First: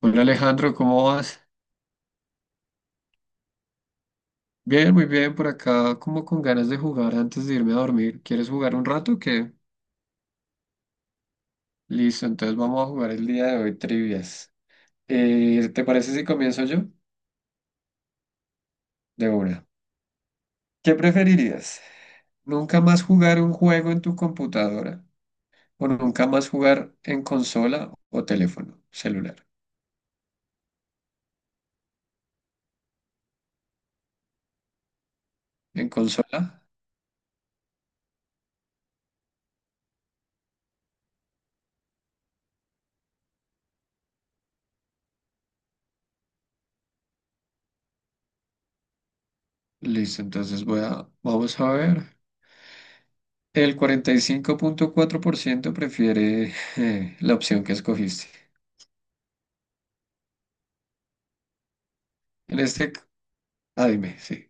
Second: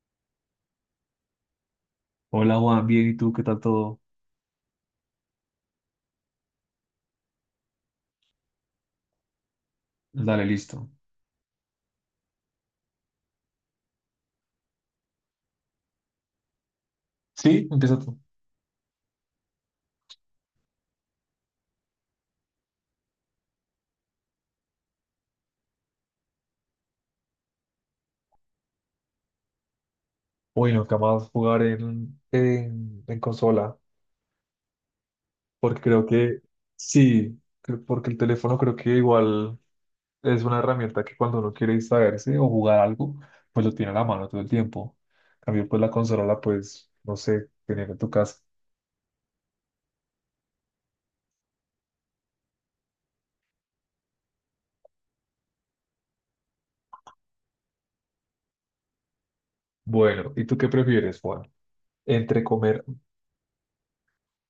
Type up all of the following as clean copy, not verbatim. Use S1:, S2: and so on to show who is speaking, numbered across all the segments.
S1: Hola Alejandro, ¿cómo vas?
S2: Hola Juan, bien, ¿y tú qué tal todo?
S1: Bien, muy bien, por acá como con ganas de jugar antes de irme a dormir. ¿Quieres jugar un rato o qué?
S2: Dale, listo.
S1: Listo, entonces vamos a jugar el día de hoy trivias. ¿Te parece si comienzo yo?
S2: Sí, empieza tú.
S1: De una. ¿Qué preferirías? ¿Nunca más jugar un juego en tu computadora o nunca más jugar en consola o teléfono celular?
S2: Uy, nunca más jugar en consola, porque
S1: ¿En
S2: creo que
S1: consola?
S2: sí, porque el teléfono creo que igual es una herramienta que cuando uno quiere distraerse o jugar algo, pues lo tiene a la mano todo el tiempo. En cambio, pues la consola la puedes, no sé, tener en tu casa.
S1: Listo, vamos a ver. El cuarenta y cinco punto cuatro por ciento prefiere la opción que escogiste.
S2: Bueno, ¿y tú qué prefieres, Juan? Entre
S1: En
S2: comer,
S1: este, c- ah, dime, sí.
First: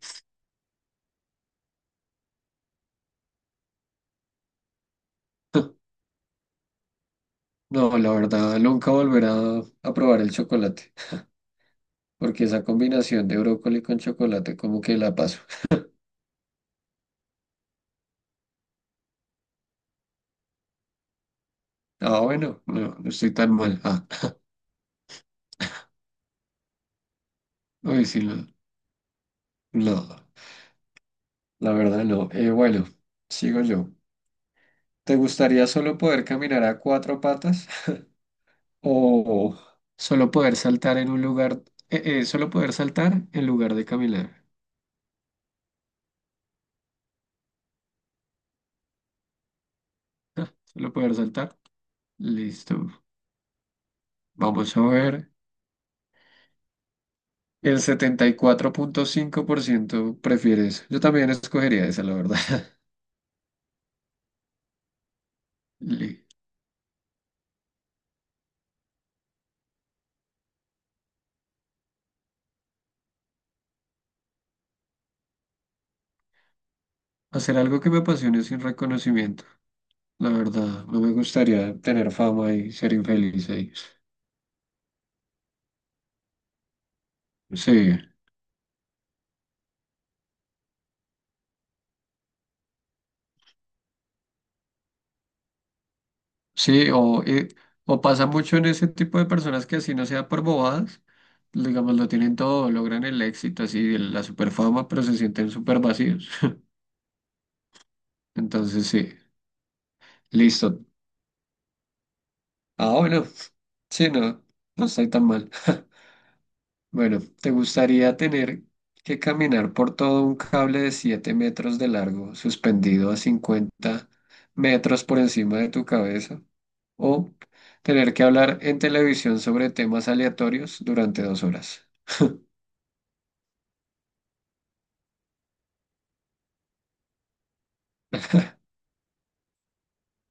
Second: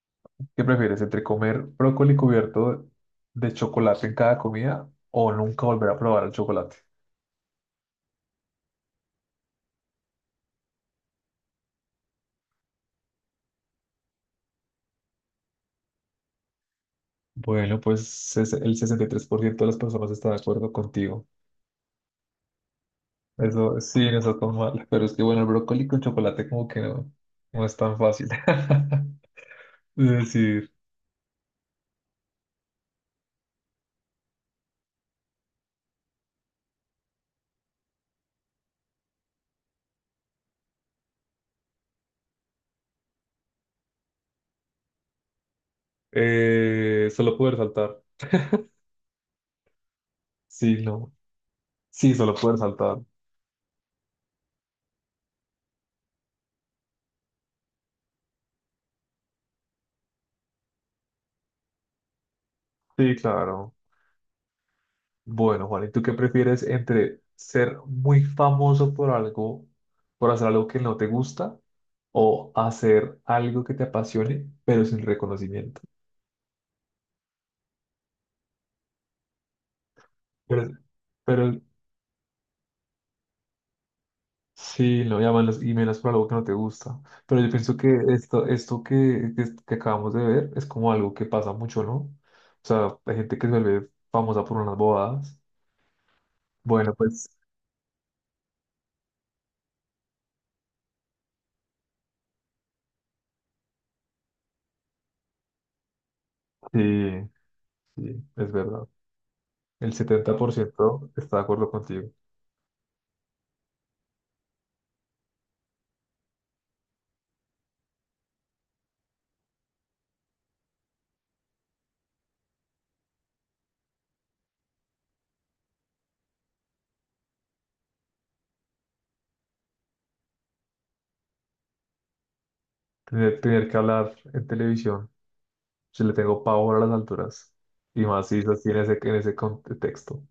S2: ¿qué prefieres? ¿Entre comer brócoli cubierto de chocolate en cada comida o nunca volver a probar el chocolate?
S1: No, la verdad, nunca volverá a probar el chocolate, porque esa combinación de brócoli con chocolate como que la paso.
S2: Bueno, pues el 63% de las personas está de acuerdo contigo.
S1: Ah, bueno, no, no estoy tan
S2: Eso
S1: mal.
S2: sí,
S1: Ah,
S2: no está tan mal. Pero es que, bueno, el brócoli con chocolate como que no, no es tan
S1: uy, sí,
S2: fácil
S1: no,
S2: de
S1: no,
S2: decir.
S1: la verdad no. Bueno, sigo yo. ¿Te gustaría solo poder caminar a cuatro patas o solo poder saltar en un lugar, solo poder saltar en lugar de caminar?
S2: Solo poder saltar.
S1: Ah,
S2: Sí,
S1: solo
S2: no.
S1: poder saltar.
S2: Sí, solo poder
S1: Listo.
S2: saltar.
S1: Vamos a ver. El setenta y cuatro punto cinco por ciento prefiere eso. Yo también escogería esa, la verdad.
S2: Sí, claro. Bueno, Juan, ¿y tú qué
S1: Li-
S2: prefieres entre ser muy famoso por algo, por hacer algo que no te gusta, o hacer algo que te apasione, pero sin reconocimiento?
S1: Hacer algo que me apasione sin reconocimiento. La
S2: Pero,
S1: verdad, no me
S2: pero
S1: gustaría tener fama y ser infeliz ahí.
S2: sí, lo llaman los emails por algo que no te gusta. Pero yo pienso
S1: Sí,
S2: que esto que acabamos de ver es como algo que pasa mucho, ¿no? O sea, hay gente que se vuelve famosa por unas bobadas.
S1: sí,
S2: Bueno, pues
S1: o pasa mucho en ese tipo de personas que así no sea por bobadas, digamos, lo tienen todo, logran el éxito, así, la super fama, pero se sienten súper vacíos.
S2: sí, sí, es
S1: Entonces,
S2: verdad.
S1: sí,
S2: El setenta por
S1: listo.
S2: ciento está de acuerdo contigo.
S1: Ah, bueno, sí, no, no estoy tan mal. Bueno, ¿te gustaría tener que caminar por todo un cable de 7 metros de largo, suspendido a 50 metros por encima de tu cabeza? ¿O tener que hablar en televisión sobre temas aleatorios durante dos horas?
S2: Tener que hablar en televisión, yo le tengo pavor a las alturas. Y más si es así en ese contexto.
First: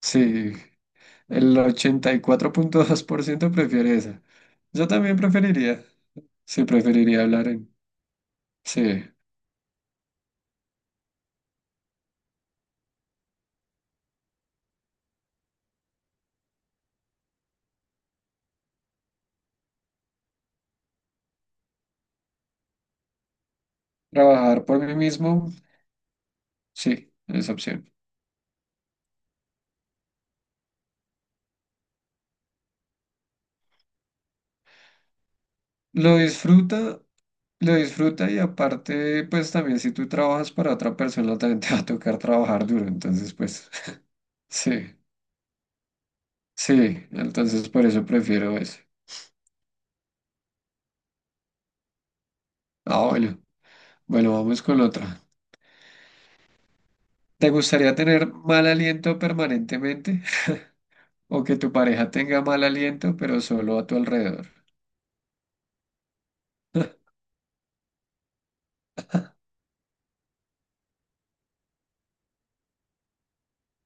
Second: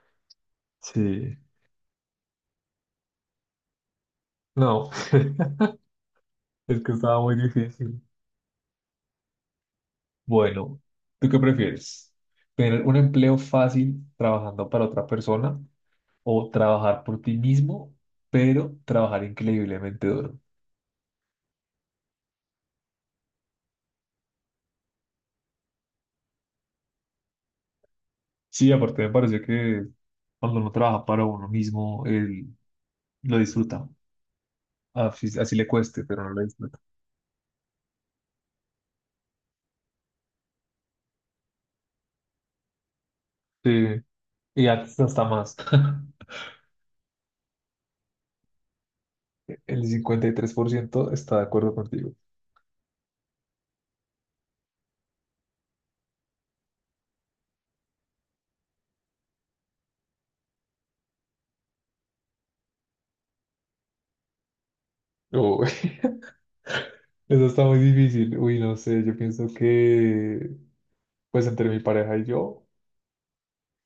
S1: Sí,
S2: Sí,
S1: el ochenta y cuatro punto dos por ciento prefiere esa. Yo
S2: no,
S1: también preferiría. Sí,
S2: es que estaba
S1: preferiría
S2: muy
S1: hablar en...
S2: difícil.
S1: Sí,
S2: Bueno, ¿tú qué prefieres? ¿Tener un empleo fácil trabajando para otra persona o trabajar por ti mismo, pero trabajar increíblemente duro?
S1: trabajar por mí mismo. Sí, esa opción.
S2: Sí, aparte me parece que cuando uno trabaja para uno mismo, él lo disfruta. Así, así le cueste,
S1: ¿Lo
S2: pero no lo disfruta.
S1: disfruta? Lo disfruta, y aparte, pues también si tú trabajas para otra persona, también te va a tocar trabajar duro. Entonces, pues,
S2: Sí, y
S1: sí,
S2: hasta más.
S1: sí, entonces por eso prefiero ese.
S2: El 53% está de acuerdo contigo.
S1: Ah, bueno, bueno, vamos con otra. ¿Te gustaría tener mal aliento permanentemente o que tu pareja tenga mal aliento, pero solo a tu alrededor?
S2: Uy, eso está muy difícil. Uy, no sé, yo pienso que, pues entre mi pareja y yo,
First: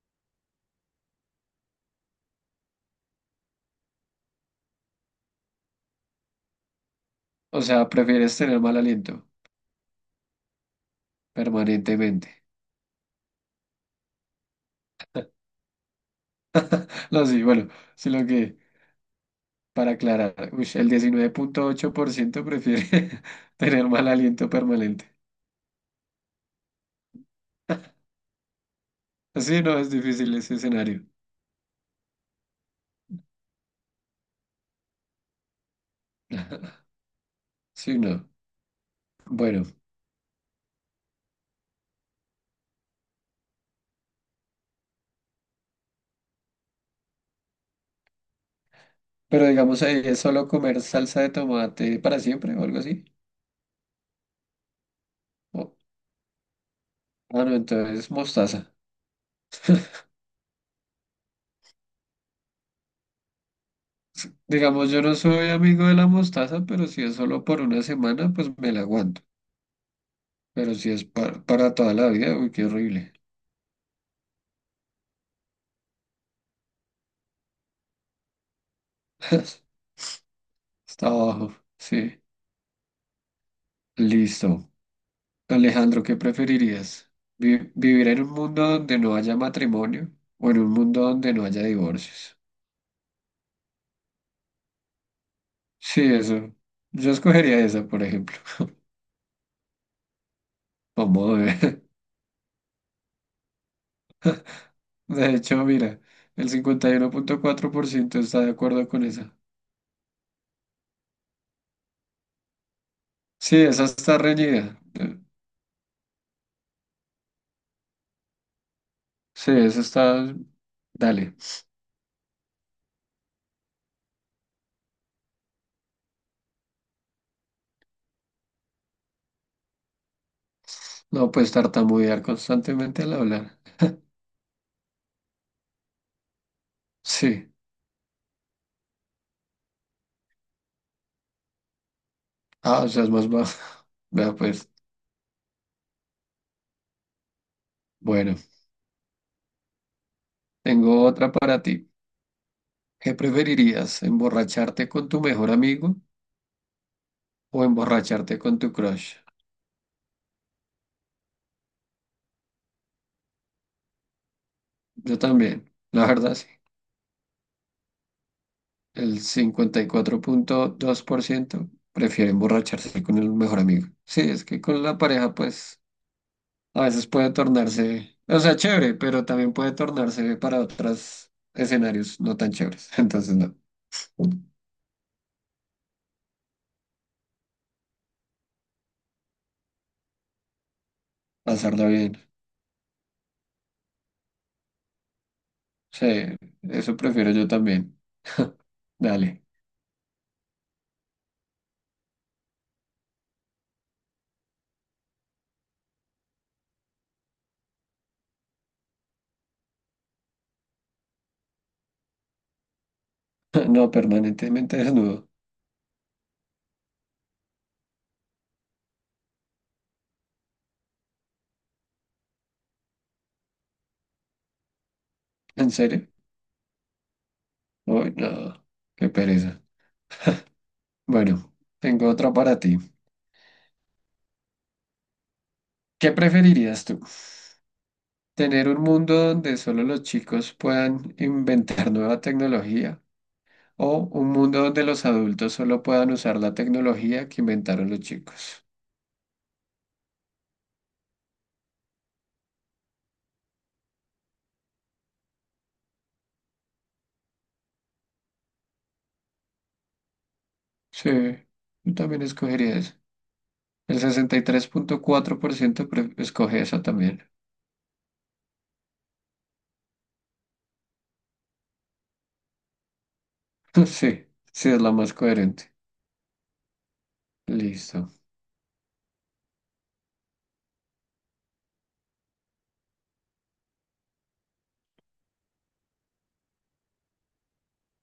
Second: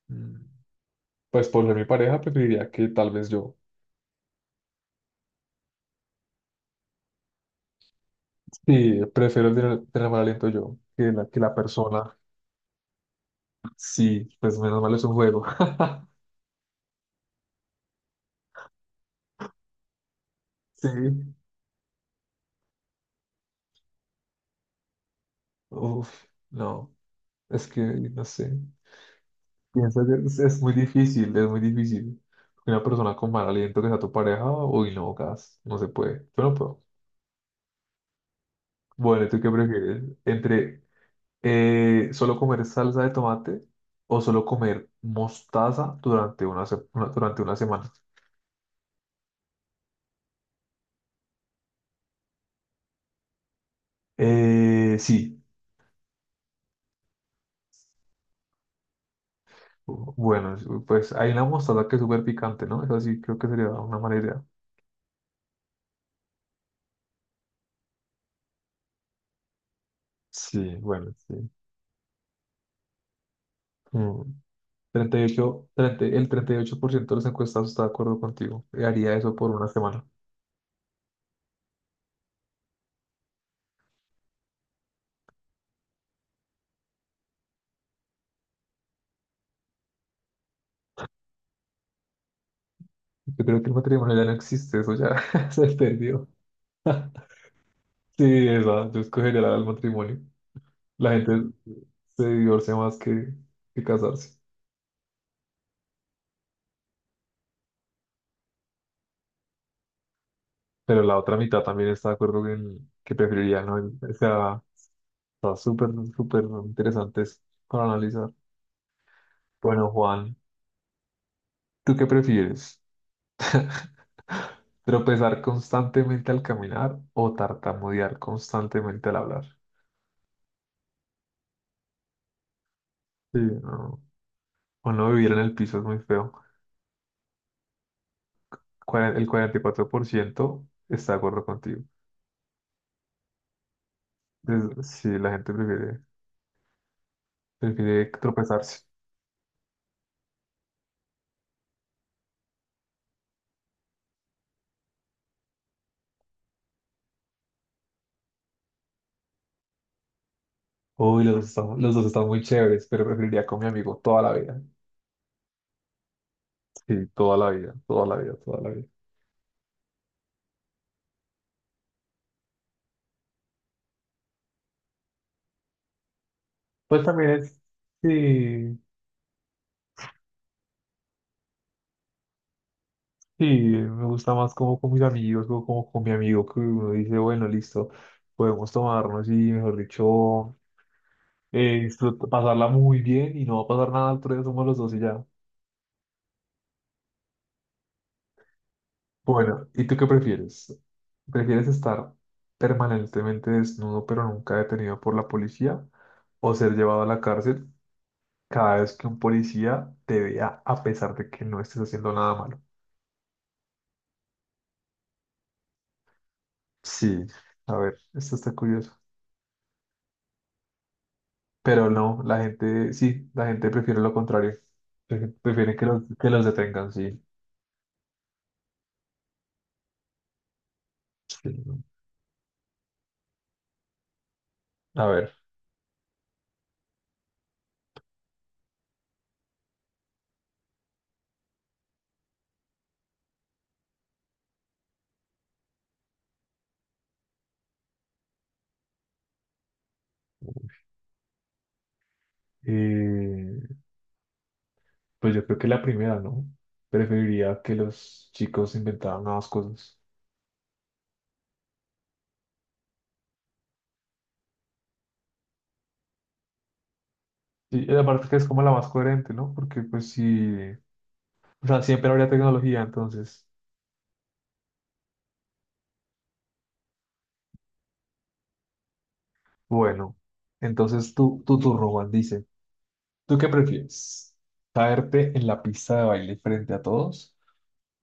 S2: mm, pues por ser mi pareja, preferiría que tal vez yo.
S1: O sea, ¿prefieres tener mal
S2: Sí,
S1: aliento
S2: prefiero tener mal aliento yo que la persona.
S1: permanentemente?
S2: Sí, pues menos mal es un juego.
S1: No, sí, bueno, sino que, para aclarar, uy,
S2: Sí,
S1: el diecinueve punto ocho por ciento prefiere tener mal aliento permanente.
S2: uff, no, es que no sé.
S1: Sí, no, es
S2: Pienso que
S1: difícil ese
S2: es muy
S1: escenario.
S2: difícil, es muy difícil. Una persona con mal aliento que sea tu pareja, uy, no, gas, no se puede. Yo no puedo.
S1: Sí, no.
S2: Bueno, ¿tú qué
S1: Bueno,
S2: prefieres? ¿Entre solo comer salsa de tomate o solo comer mostaza durante una semana?
S1: pero digamos ahí es solo comer salsa de tomate para siempre o algo así.
S2: Sí,
S1: O- ah, no, entonces mostaza.
S2: bueno, pues hay una mostaza que es súper picante, ¿no? Eso sí, creo que sería una mala idea.
S1: Digamos, yo no soy amigo de la mostaza, pero si es solo por una semana, pues me la aguanto. Pero
S2: Sí,
S1: si es
S2: bueno, sí.
S1: para toda la vida, uy, qué horrible.
S2: Mm, 38 30 el 38% de los encuestados está de acuerdo contigo. Haría eso por una semana.
S1: Está abajo. Sí. Listo. Alejandro, ¿qué preferirías? ¿Vivir en un mundo donde no haya matrimonio o en un mundo donde no haya divorcios?
S2: Yo creo que el matrimonio ya no existe, eso ya se
S1: Sí,
S2: perdió.
S1: eso. Yo escogería esa, por ejemplo,
S2: Sí, esa, yo escogería el matrimonio. La
S1: como de...
S2: gente
S1: ver.
S2: se divorcia más que casarse.
S1: De hecho, mira, el cincuenta y uno punto cuatro por ciento está de acuerdo con esa.
S2: Pero la otra mitad también está de acuerdo en que
S1: Sí,
S2: preferiría, ¿no?
S1: esa
S2: O
S1: está
S2: sea,
S1: reñida.
S2: está súper, súper interesante eso para analizar.
S1: Sí, esa
S2: Bueno, Juan,
S1: está... Dale.
S2: ¿tú qué prefieres? ¿Tropezar constantemente al caminar o tartamudear constantemente al hablar?
S1: No puedes tartamudear constantemente al
S2: Sí,
S1: hablar.
S2: no. O no vivir en el piso es muy feo.
S1: Sí.
S2: El 44% está de acuerdo contigo.
S1: Ah, o sea, es más bajo. Vea, pues.
S2: Es- sí, la gente prefiere
S1: Bueno,
S2: tropezarse.
S1: tengo otra para ti. ¿Qué preferirías? ¿Emborracharte con tu mejor amigo o emborracharte con tu crush?
S2: Uy, los dos están muy chéveres, pero preferiría con mi amigo toda la vida.
S1: Yo también, la verdad, sí.
S2: Sí, toda la vida, toda la vida, toda la vida.
S1: El cincuenta y cuatro punto dos por ciento prefiere emborracharse con el mejor amigo. Sí, es que con la pareja, pues, a
S2: Pues
S1: veces
S2: también
S1: puede
S2: es,
S1: tornarse, o sea,
S2: sí,
S1: chévere, pero también puede tornarse para otros escenarios no tan chéveres. Entonces,
S2: sí,
S1: no,
S2: me gusta más como con mis amigos, como, como con mi amigo, que uno dice, bueno, listo, podemos tomarnos y, mejor dicho,
S1: pasarla bien.
S2: pasarla muy bien y no va a pasar nada, al otro día somos los dos y ya.
S1: Sí, eso prefiero yo también. Dale.
S2: Bueno, ¿y tú qué prefieres? ¿Prefieres estar permanentemente desnudo pero nunca detenido por la policía, o ser llevado a la cárcel cada vez que un policía te vea a pesar de que no estés haciendo nada malo?
S1: No, permanentemente desnudo.
S2: Sí, a ver, esto está curioso. Pero no, la gente, sí, la gente prefiere lo contrario.
S1: ¿En
S2: Prefiere que los,
S1: serio?
S2: que los detengan, sí.
S1: Uy, no, qué pereza.
S2: Sí,
S1: Bueno,
S2: no.
S1: tengo otra para ti.
S2: A ver,
S1: ¿Qué preferirías tú? Tener un mundo donde solo los chicos puedan inventar nueva tecnología o un mundo donde los adultos solo puedan usar la tecnología que inventaron los chicos.
S2: eh, pues yo creo que la primera, ¿no? Preferiría que los chicos inventaran nuevas cosas.
S1: Sí, yo también escogería eso. El 63.4% escoge esa también.
S2: Sí, y aparte que es como la más coherente, ¿no? Porque pues sí, o sea, siempre habría tecnología, entonces,
S1: Sí, sí es la más coherente. Listo.
S2: bueno, entonces tú, tu turno, Juan, dice. ¿Tú qué prefieres? ¿Caerte en la pista de baile frente a todos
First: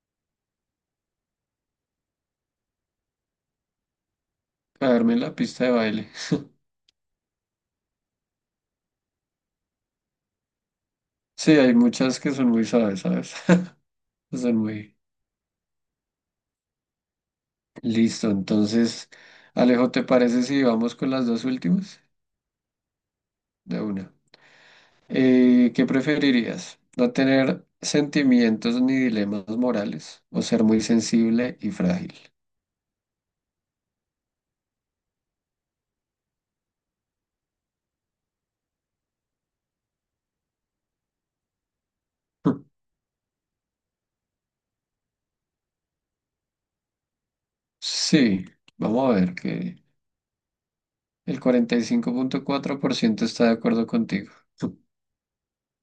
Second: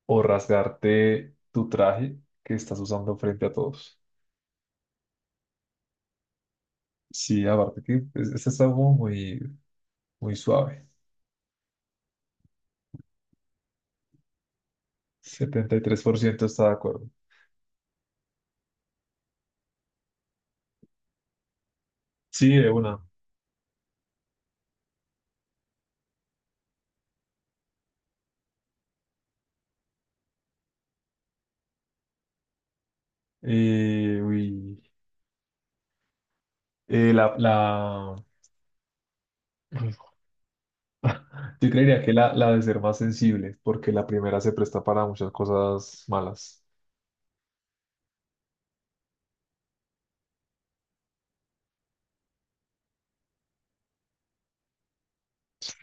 S2: o rasgarte tu traje que estás usando frente a todos?
S1: Caerme en la pista de baile.
S2: Sí, aparte que pues, este está como muy, muy suave.
S1: Sí, hay muchas que son muy suaves, ¿sabes? Son muy...
S2: 73% está de acuerdo.
S1: Listo, entonces, Alejo, ¿te parece si vamos con las dos últimas?
S2: Sí, de una.
S1: De una. ¿Qué preferirías? ¿No tener sentimientos ni dilemas morales o ser muy sensible y frágil?
S2: Uy. Eh, la, la... Yo creería que la de ser más sensible, porque la primera se presta para muchas cosas malas.
S1: Sí, vamos a ver que el 45.4% está de acuerdo contigo.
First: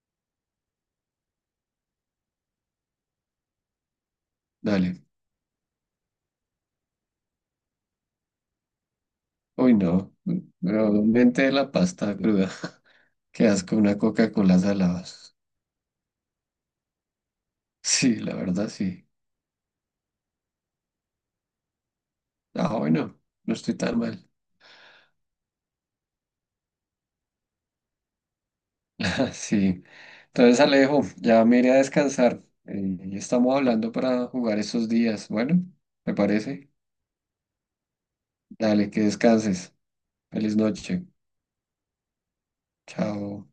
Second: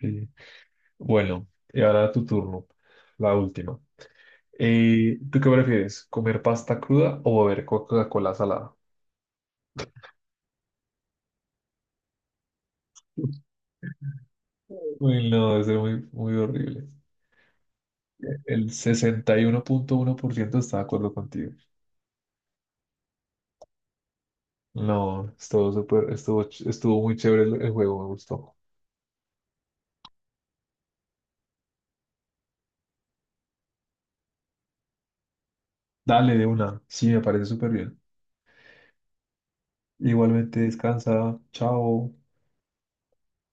S2: Sí. Bueno, y ahora tu turno, la última.
S1: Dale.
S2: ¿Tú qué prefieres? ¿Comer pasta cruda o beber Coca-Cola salada?
S1: Uy, no. Probablemente de la pasta cruda. Qué asco una Coca-Cola salada.
S2: Uy, no, eso es muy, muy horrible.
S1: Sí, la verdad,
S2: El
S1: sí.
S2: sesenta y uno uno punto uno por ciento está de acuerdo contigo.
S1: Ah, bueno, no estoy tan mal.
S2: No, estuvo súper, estuvo, estuvo muy chévere el juego, me gustó.
S1: Sí. Entonces, Alejo, ya me iré a descansar. Ya estamos hablando para jugar estos días. Bueno, ¿me
S2: Dale de
S1: parece?
S2: una, sí, me parece súper bien.
S1: Dale, que descanses. Feliz
S2: Igualmente
S1: noche.
S2: descansa, chao.
S1: Chao.